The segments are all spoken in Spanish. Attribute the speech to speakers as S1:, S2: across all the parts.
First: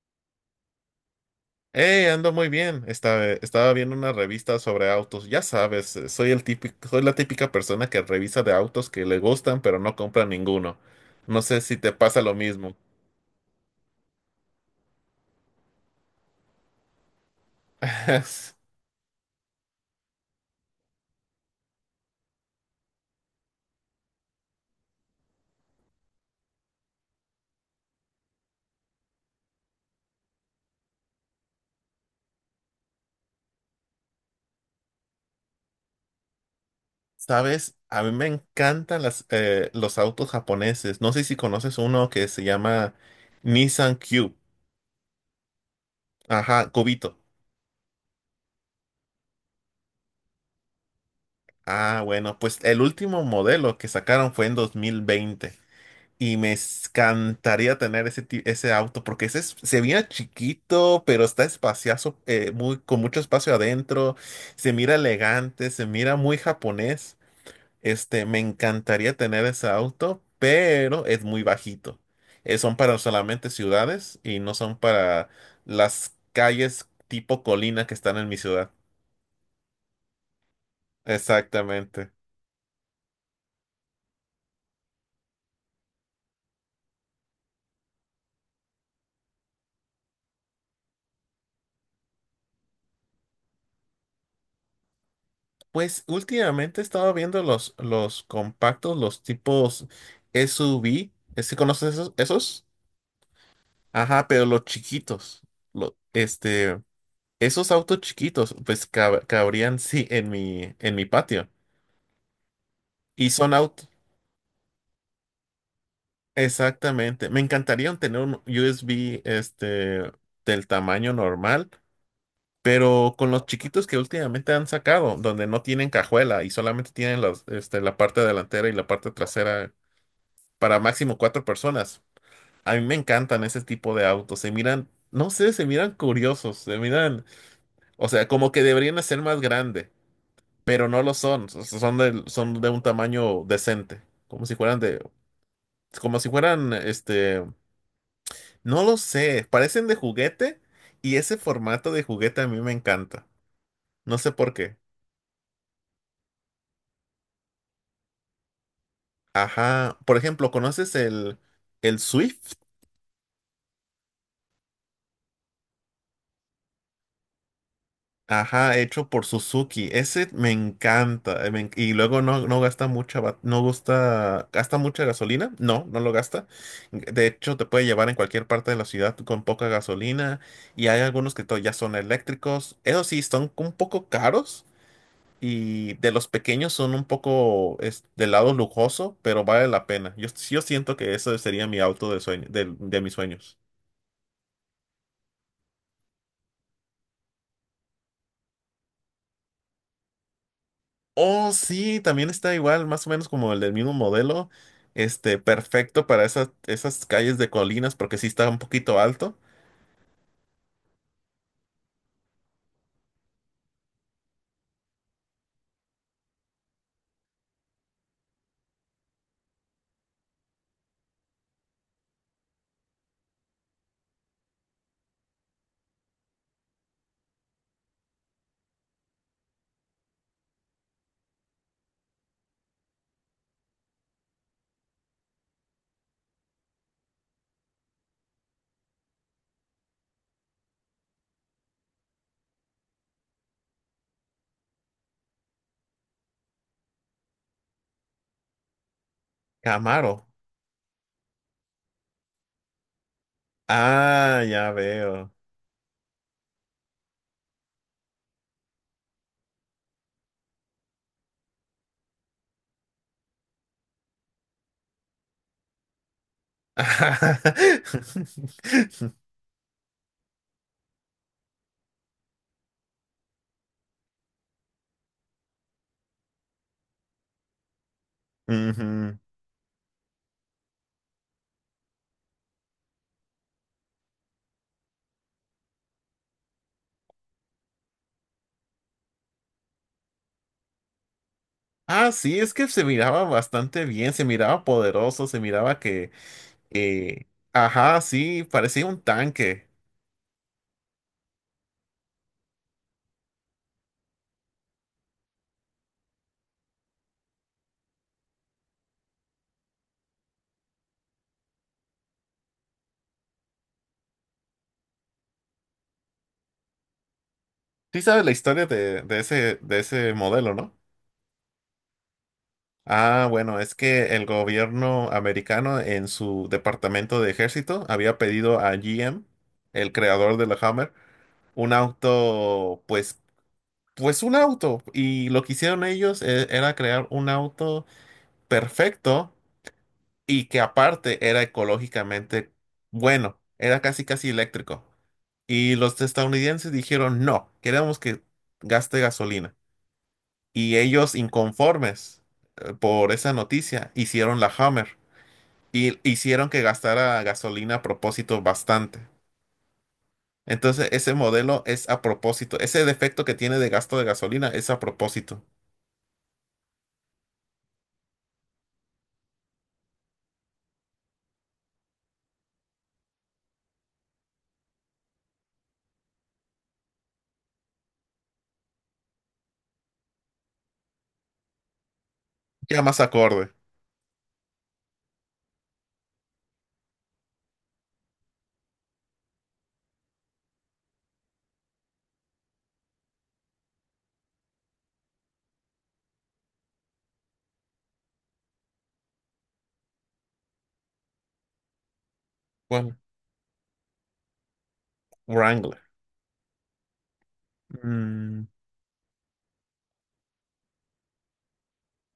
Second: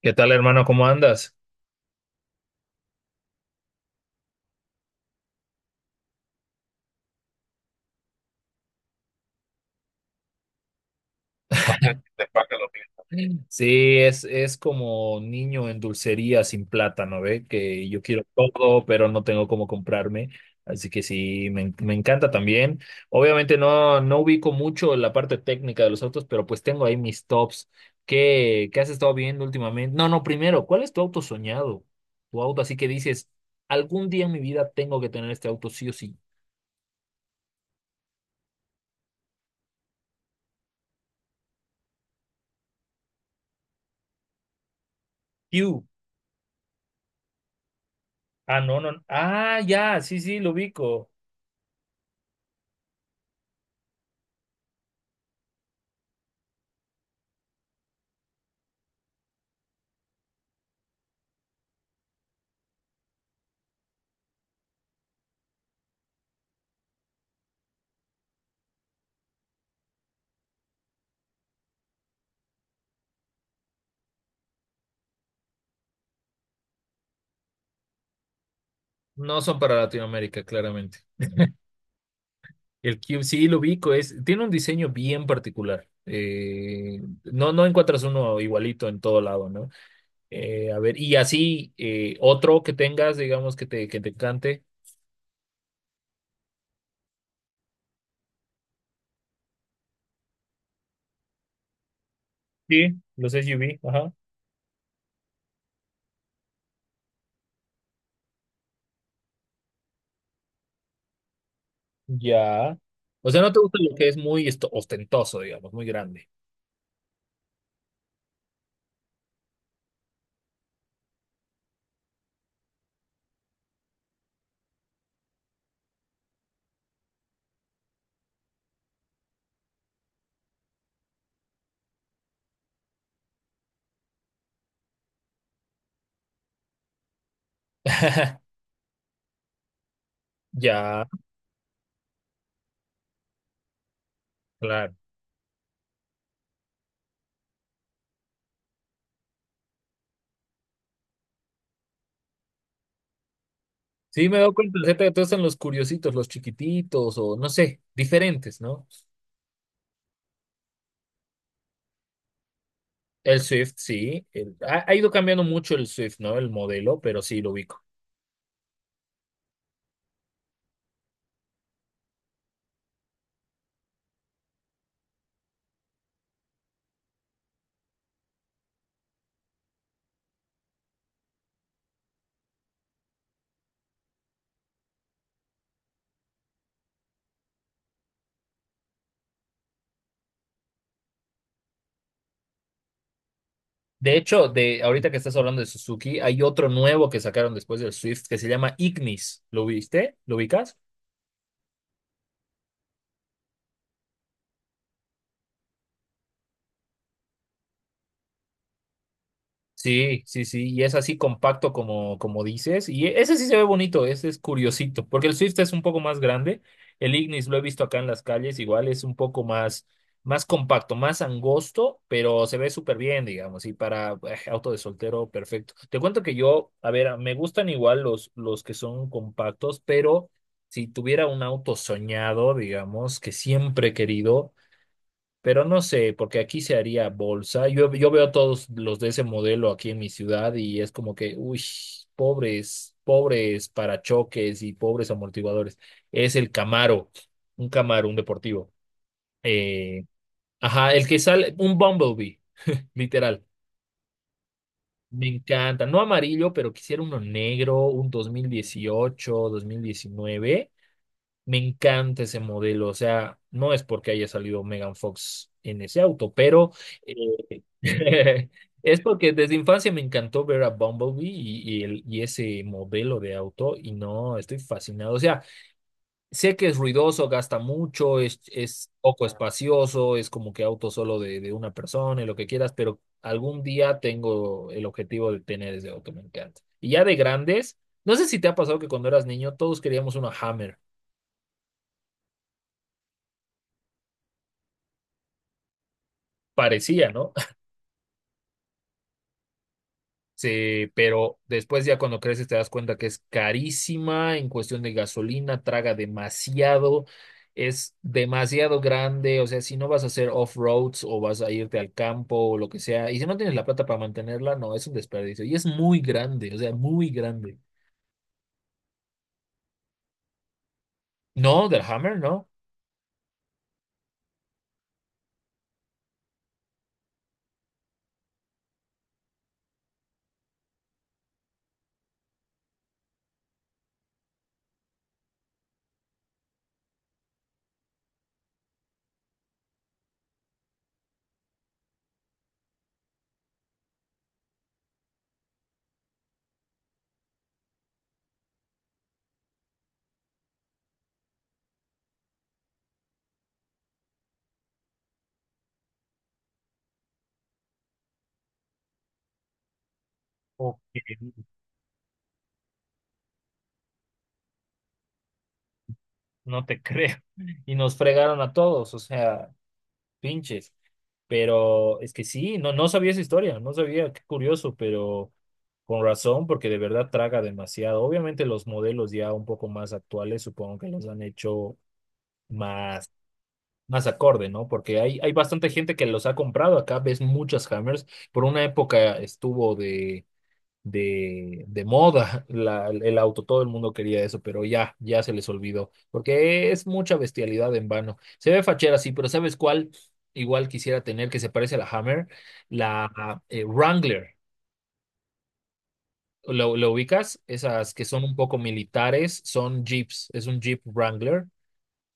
S1: ¿Qué tal, hermano? ¿Cómo andas?
S2: Hey, ando muy bien. Estaba viendo una revista sobre autos. Ya sabes, soy la típica persona que revisa de autos que le gustan, pero no compra ninguno. No sé si te pasa
S1: Te
S2: lo
S1: paga lo
S2: mismo.
S1: mismo. Sí, es como niño en dulcería sin plátano, ¿ve? Que yo quiero todo, pero no tengo cómo comprarme. Así que sí, me encanta también. Obviamente no ubico mucho la parte técnica de los autos, pero pues tengo ahí mis tops. ¿Qué has estado viendo últimamente? No, no, primero, ¿cuál es tu auto soñado? Tu auto así que dices, algún día en mi vida tengo que tener este auto sí o sí.
S2: Sabes, a mí me encantan los autos japoneses. No sé si conoces uno que se llama Nissan Cube.
S1: You.
S2: Ajá, Cubito.
S1: Ah, no, no. Ah, ya, sí, sí, lo ubico.
S2: Ah, bueno, pues el último modelo que sacaron fue en 2020. Y me encantaría tener ese auto porque se mira chiquito, pero está espacioso, con mucho espacio adentro. Se mira elegante, se mira muy japonés. Este, me encantaría tener ese auto, pero es muy bajito. Son para solamente ciudades y no son para las calles tipo colina que están en mi ciudad.
S1: No son para Latinoamérica, claramente.
S2: Exactamente.
S1: El Cube sí lo ubico, es, tiene un diseño bien particular. No encuentras uno igualito en todo lado, ¿no? A ver, y así otro que tengas, digamos, que te encante.
S2: Pues últimamente he estado viendo los compactos, los tipos SUV. ¿Sí conoces esos?
S1: Sí, los SUV, ajá.
S2: Ajá, pero los chiquitos. Lo- este, esos autos chiquitos, pues cabrían sí en en mi patio.
S1: Ya.
S2: Y
S1: O sea,
S2: son
S1: no te gusta
S2: autos.
S1: lo que es muy ostentoso, digamos, muy grande.
S2: Exactamente. Me encantaría tener un USB este, del tamaño normal, pero con los chiquitos que últimamente han sacado, donde no tienen cajuela y solamente tienen la parte delantera y la parte trasera para máximo 4 personas. A mí me encantan ese tipo de autos. Se miran, no sé, se miran curiosos, se miran, o sea, como que deberían de ser más grande, pero no
S1: Ya,
S2: lo son. Son de un tamaño decente, como si fueran
S1: claro.
S2: de, como si fueran, este, no lo sé, parecen de juguete y ese formato de juguete a mí me encanta. No
S1: Sí,
S2: sé
S1: me he
S2: por
S1: dado
S2: qué.
S1: cuenta, Zeta, que todos están los curiositos, los chiquititos, o no sé, diferentes, ¿no?
S2: Ajá. Por ejemplo, ¿conoces el Swift?
S1: El Swift, sí. Ha ido cambiando mucho el Swift, ¿no? El modelo, pero sí lo ubico.
S2: Ajá, hecho por Suzuki. Ese me encanta. Y luego no gasta mucha, ba- no gusta, gasta mucha gasolina. No, no lo gasta. De hecho, te puede llevar en cualquier parte de la ciudad con poca gasolina. Y hay algunos que ya son eléctricos. Eso sí, son un poco caros. Y de los pequeños son un poco es, del lado lujoso, pero vale la pena. Yo siento que ese sería mi auto de sueño, de mis sueños.
S1: De hecho, de ahorita que estás hablando de Suzuki, hay otro nuevo que sacaron después del Swift que se llama Ignis. ¿Lo viste? ¿Lo ubicas?
S2: Oh, sí, también está igual, más o menos como el del mismo modelo. Este, perfecto para esas calles de colinas, porque sí está un poquito alto.
S1: Sí, sí, sí, y es así compacto como dices, y ese sí se ve bonito, ese es curiosito, porque el Swift es un poco más grande, el Ignis lo he visto acá en las calles, igual es un poco más compacto, más angosto, pero se ve súper bien, digamos, y para auto de soltero, perfecto. Te cuento que yo, a ver, me gustan igual los que son compactos, pero si tuviera un auto soñado, digamos, que siempre he querido. Pero no sé, porque aquí se haría bolsa. Yo veo todos los de ese modelo aquí en mi ciudad y es como que, uy, pobres, pobres parachoques y pobres amortiguadores. Es el Camaro, un deportivo. Eh,
S2: Camaro.
S1: ajá, el que sale, un Bumblebee, literal.
S2: Ah, ya
S1: Me
S2: veo.
S1: encanta. No amarillo, pero quisiera uno negro, un 2018 2019. Me encanta ese modelo, o sea, no es porque haya salido Megan Fox en ese auto, pero eh, es porque desde infancia me encantó ver a Bumblebee y ese modelo de auto y no, estoy fascinado. O sea, sé que es ruidoso, gasta mucho, es
S2: Ujú.
S1: poco espacioso, es como que auto solo de una persona y lo que quieras, pero algún día tengo el objetivo de tener ese auto, me encanta. Y ya de grandes, no sé si te ha pasado que cuando eras niño todos queríamos una Hammer.
S2: Ah, sí, es que se miraba bastante bien, se miraba poderoso, se miraba
S1: Parecía,
S2: que-
S1: ¿no?
S2: ajá, sí, parecía un tanque.
S1: Sí, pero después ya cuando creces te das cuenta que es carísima en cuestión de gasolina, traga demasiado, es demasiado grande, o sea, si no vas a hacer off-roads o vas a irte al campo o lo que sea, y si no tienes la plata para mantenerla, no, es un desperdicio. Y es muy grande, o sea, muy grande.
S2: Sí sabes la historia de ese, de ese modelo. No.
S1: No, del Hammer, no.
S2: Ah, bueno, es que el gobierno americano en su departamento de ejército había pedido a GM, el creador de la Hammer, un auto, pues un auto. Y lo que hicieron era crear un auto perfecto y que aparte era ecológicamente bueno, era casi casi eléctrico. Y los estadounidenses dijeron, no, queremos que gaste gasolina. Y ellos inconformes por esa noticia hicieron la Hammer y hicieron que gastara gasolina a propósito bastante.
S1: Ok,
S2: Entonces, ese modelo es a propósito. Ese defecto que tiene de gasto de gasolina es a propósito.
S1: no te creo. Y nos fregaron a todos, o sea, pinches. Pero es que sí, no sabía esa historia, no sabía, qué curioso, pero... Con razón, porque de verdad traga demasiado. Obviamente los modelos ya un poco más actuales supongo que los han hecho
S2: Ya más
S1: más,
S2: acorde.
S1: más acorde, ¿no? Porque hay bastante gente que los ha comprado. Acá ves muchas Hammers. Por una época estuvo de moda el auto, todo el mundo quería eso, pero ya se les olvidó, porque es mucha bestialidad en vano. Se ve fachera, sí, pero ¿sabes cuál? Igual quisiera tener que se parece a la Hammer,
S2: Bueno,
S1: la Wrangler.
S2: Wrangler.
S1: ¿Lo ubicas? Esas que son un
S2: Mm,
S1: poco militares, son Jeeps, es un Jeep Wrangler.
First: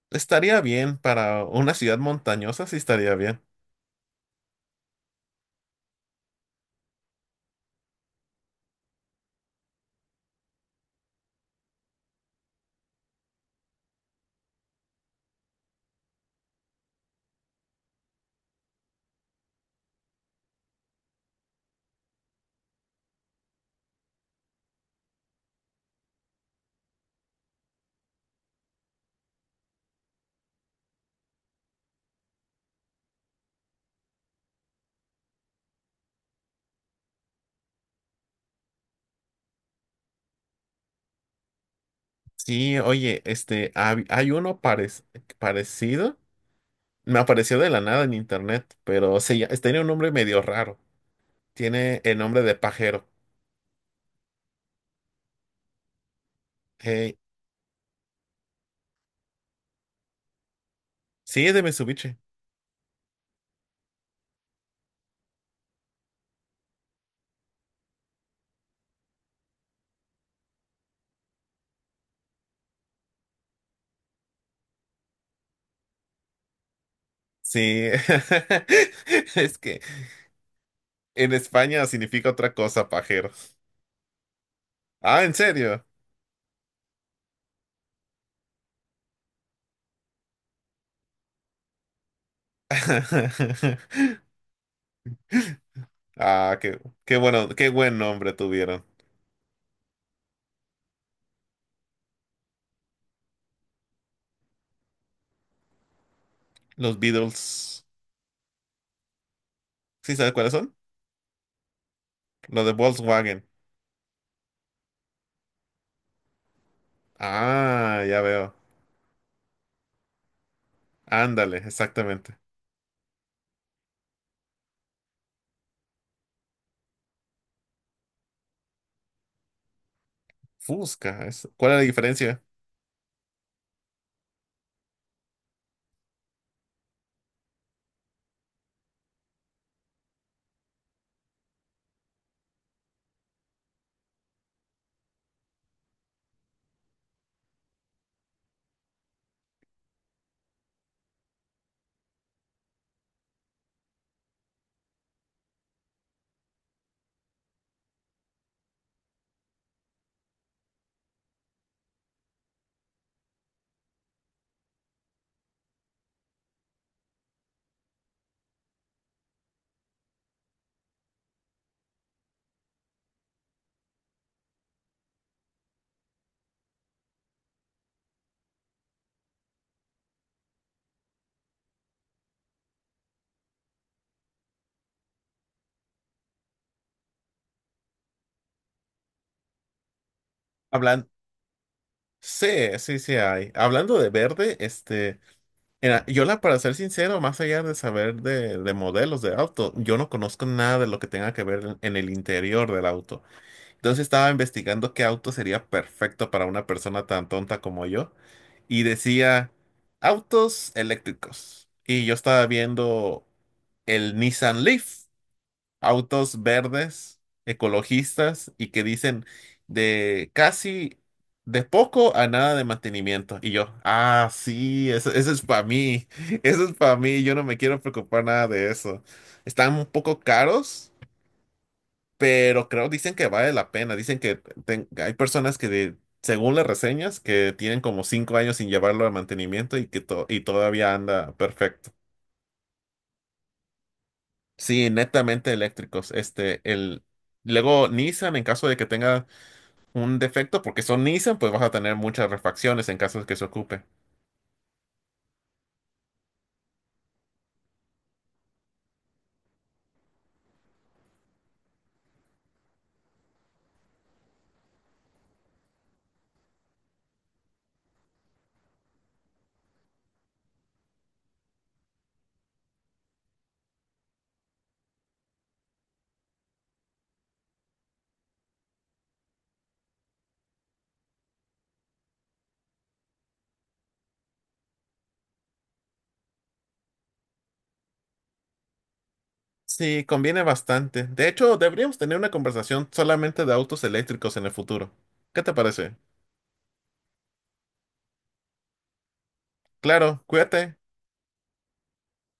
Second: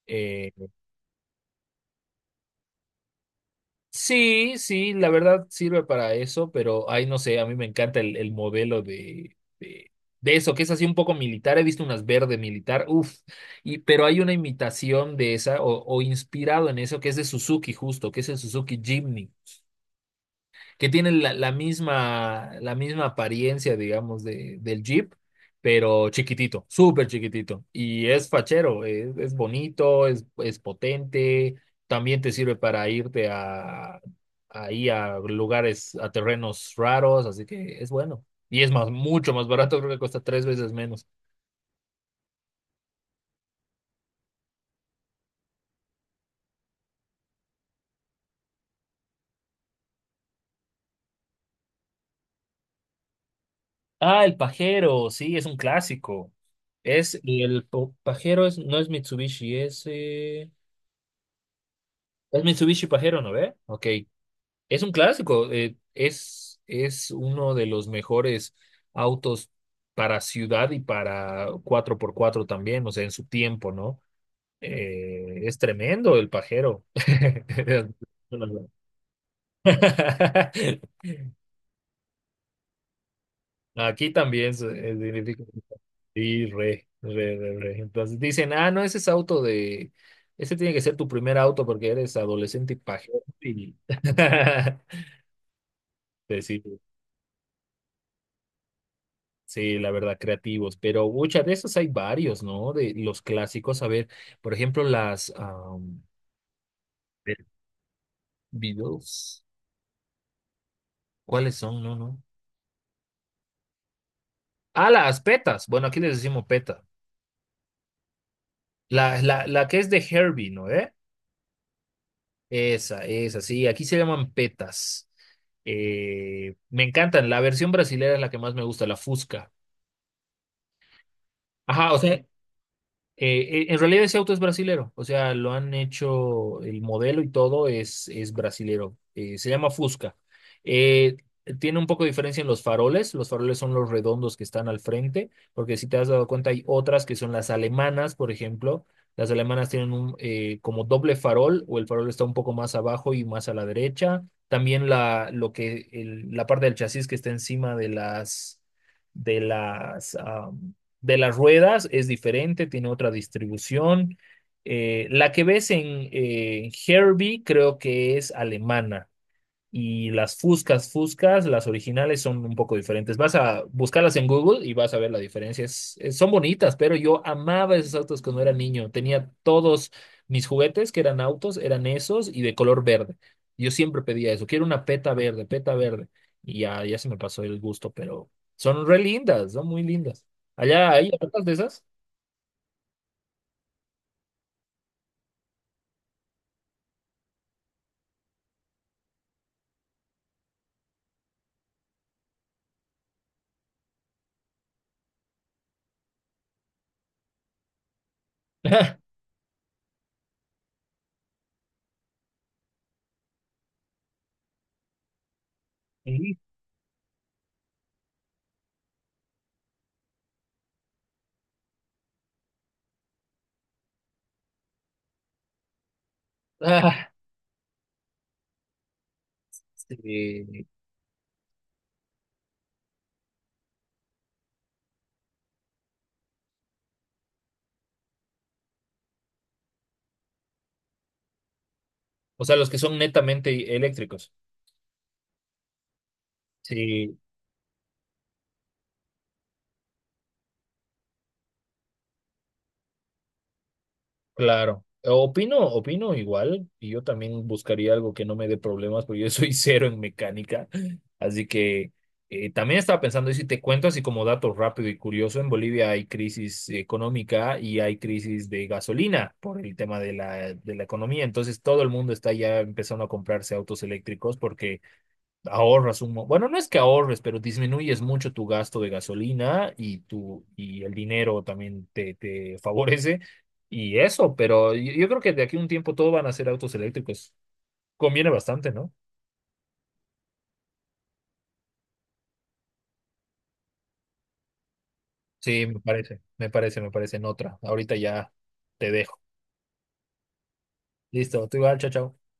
S1: Eh,
S2: estaría bien para una ciudad montañosa, sí estaría bien.
S1: sí, sí, la verdad sirve para eso, pero ay, no sé, a mí me encanta el modelo de eso, que es así un poco militar. He visto unas verde militar, uff, pero hay una imitación de esa o inspirado en eso que es de Suzuki justo, que es el Suzuki Jimny. Que tienen la misma apariencia, digamos, del Jeep, pero chiquitito, súper chiquitito. Y es fachero, es bonito, es potente, también te sirve para irte ahí a lugares, a terrenos raros, así que es bueno. Y es más, mucho más barato, creo que cuesta tres veces menos.
S2: Sí, oye, este, parecido. Me apareció de la nada en internet, pero tenía un nombre medio raro. Tiene el nombre de pajero.
S1: Ah, el pajero, sí, es un clásico.
S2: Hey,
S1: Es el pajero, es, no es Mitsubishi, es, eh,
S2: sí, es de Mitsubishi.
S1: es Mitsubishi pajero, ¿no ve? Ok. Es un clásico, es uno de los mejores autos para ciudad y para cuatro por cuatro también, o sea, en su tiempo, ¿no? Es tremendo el pajero.
S2: Sí, es que en España significa otra cosa, pajero.
S1: Aquí también
S2: Ah, ¿en
S1: significa
S2: serio?
S1: sí, re, re, re, re. Entonces dicen, ah, no, ese es auto ese tiene que ser tu primer auto porque eres adolescente y pajero. Y... Pues
S2: Ah,
S1: sí,
S2: qué bueno, qué buen nombre tuvieron.
S1: sí, la verdad, creativos, pero muchas de esos hay varios, ¿no? De los clásicos, a ver, por ejemplo,
S2: Los
S1: Pe-
S2: Beatles.
S1: Beatles,
S2: ¿Sí sabes cuáles son?
S1: ¿cuáles son? No, no.
S2: Los de Volkswagen.
S1: Ah, las petas, bueno, aquí les decimos peta.
S2: Ah, ya veo.
S1: La que es de Herbie, ¿no? ¿Eh?
S2: Ándale, exactamente.
S1: Esa, sí, aquí se llaman petas. Me encantan, la versión brasilera es la que más me gusta, la Fusca.
S2: Fusca. ¿Cuál es la
S1: Ajá, o sea,
S2: diferencia?
S1: En realidad ese auto es brasilero, o sea, lo han hecho, el modelo y todo es brasilero. Se llama Fusca. Eh, tiene un poco de diferencia en los faroles son los redondos que están al frente, porque si te has dado cuenta hay otras que son las alemanas, por ejemplo. Las alemanas tienen un, como doble farol o el farol está un poco más abajo y más a la derecha. También la parte del chasis que está encima de las, de las ruedas es diferente, tiene otra distribución. La que ves en Herbie creo que es alemana. Y las Fuscas, las originales son un poco diferentes. Vas a buscarlas en Google y vas a ver la diferencia. Son bonitas, pero yo amaba esos autos cuando era niño. Tenía todos mis juguetes que eran autos, eran esos y de color verde. Yo siempre pedía eso. Quiero una peta verde, peta verde. Y ya se me pasó el gusto, pero son re lindas, son muy lindas. Allá
S2: Hablan.
S1: hay tantas de esas.
S2: Sí, sí hay. Hablando de verde, este. Mira, para ser sincero, más allá de saber de modelos de auto, yo no conozco nada de lo que tenga que ver en el interior del auto. Entonces estaba investigando qué auto sería perfecto para una persona tan tonta como yo y decía autos eléctricos. Y yo estaba viendo el Nissan Leaf,
S1: Sí.
S2: autos verdes, ecologistas y que dicen de casi de poco a nada de mantenimiento. Y yo, ah, sí, eso es para mí, eso es para
S1: Ah,
S2: mí, yo no me quiero preocupar nada de eso. Están un poco
S1: sí.
S2: caros, pero creo dicen que vale la pena. Dicen que hay personas que según las reseñas, que tienen como 5 años sin llevarlo a mantenimiento y que y todavía anda perfecto.
S1: O sea, los que son netamente eléctricos.
S2: Sí, netamente eléctricos. Este, el,
S1: Sí.
S2: luego Nissan, en caso de que tenga un defecto, porque son Nissan, pues vas a tener muchas refacciones en caso de que se ocupe.
S1: Claro, opino igual, y yo también buscaría algo que no me dé problemas, porque yo soy cero en mecánica, así que también estaba pensando, y si te cuento así como dato rápido y curioso, en Bolivia hay crisis económica y hay crisis de gasolina por el tema de la economía, entonces todo el mundo está ya empezando a comprarse autos eléctricos porque ahorras bueno, no es que ahorres, pero disminuyes mucho tu gasto de gasolina y el dinero también te favorece y eso, pero yo creo que de aquí a un tiempo todo van a ser autos eléctricos. Conviene bastante, ¿no?
S2: Sí, conviene bastante. De hecho, deberíamos tener una conversación solamente de autos eléctricos en el futuro. ¿Qué te
S1: Sí, me
S2: parece?
S1: parece, me parece, me parece en otra. Ahorita ya te dejo.
S2: Claro, cuídate.
S1: Listo, tú igual, chao, chao.